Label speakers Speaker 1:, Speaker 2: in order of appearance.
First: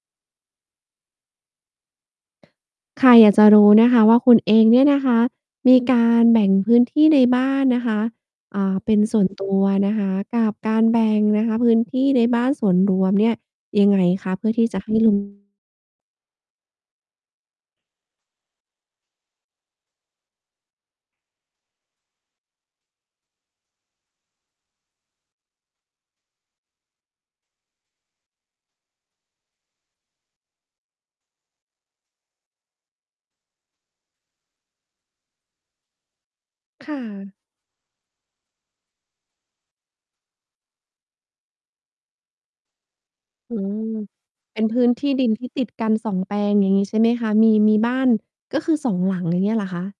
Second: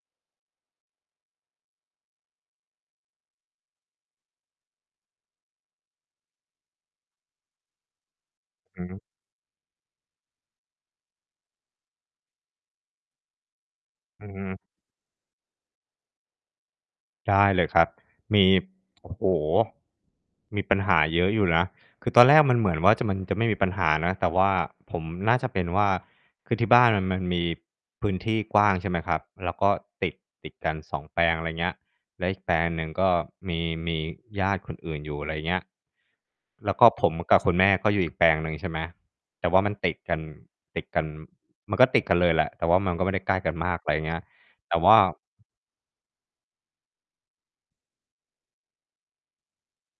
Speaker 1: ค่ะ อยากจะรู้นะคะว่า คุณเองเนี่ยนะคะ มีการแบ่งพื้นที่ในบ้านนะคะ อ่า
Speaker 2: อื
Speaker 1: เป็น
Speaker 2: อ
Speaker 1: ส่วน ตัวนะคะ กับการแบ่งนะคะ พื้นที่ในบ้านส่วนรวมเนี่ยยังไง
Speaker 2: อื
Speaker 1: คะ?
Speaker 2: อฮ
Speaker 1: เพื่
Speaker 2: ึ
Speaker 1: อที่จะให้ ลง
Speaker 2: ได้เลยครับ มี โอ้โฮ มีปัญหาเยอะอยู่นะ คือตอนแรกมันเหมือนว่าจะ มันจะไม่มีปัญหานะ แต่ว่าผมน่าจะเป็นว่า คือที่บ้านน่ะมันมีพื้นที่กว้าง ใช่ไหมครับ แล้วก็ติด ติดกัน 2 แปลง ไรเงี้ย แล้วอีกแปลงหนึ่งก็มี มีญาติคนอื่นอยู่ อะไรเงี้ย แล้วก็
Speaker 1: ค่
Speaker 2: ผมก
Speaker 1: ะ
Speaker 2: ับคุณแม่ก็อยู่อีกแปลงหนึ่ง ใช่ไหม แต่ว่ามันติดกัน ติดกัน มันก็ติดกันเลยแหละ แต่ว่ามันก็ไม่ได้ใกล้กั
Speaker 1: อื
Speaker 2: นมาก
Speaker 1: ม
Speaker 2: ไรเงี้ย
Speaker 1: เป็น
Speaker 2: แต
Speaker 1: พ
Speaker 2: ่
Speaker 1: ื
Speaker 2: ว
Speaker 1: ้น
Speaker 2: ่า
Speaker 1: ที่ดินที่ติดกัน 2 แปลงอย่างงี้ใช่ไหมคะ? มี มีบ้าน ก็คือ 2 หลัง อย่างเงี้ยเหรอคะ?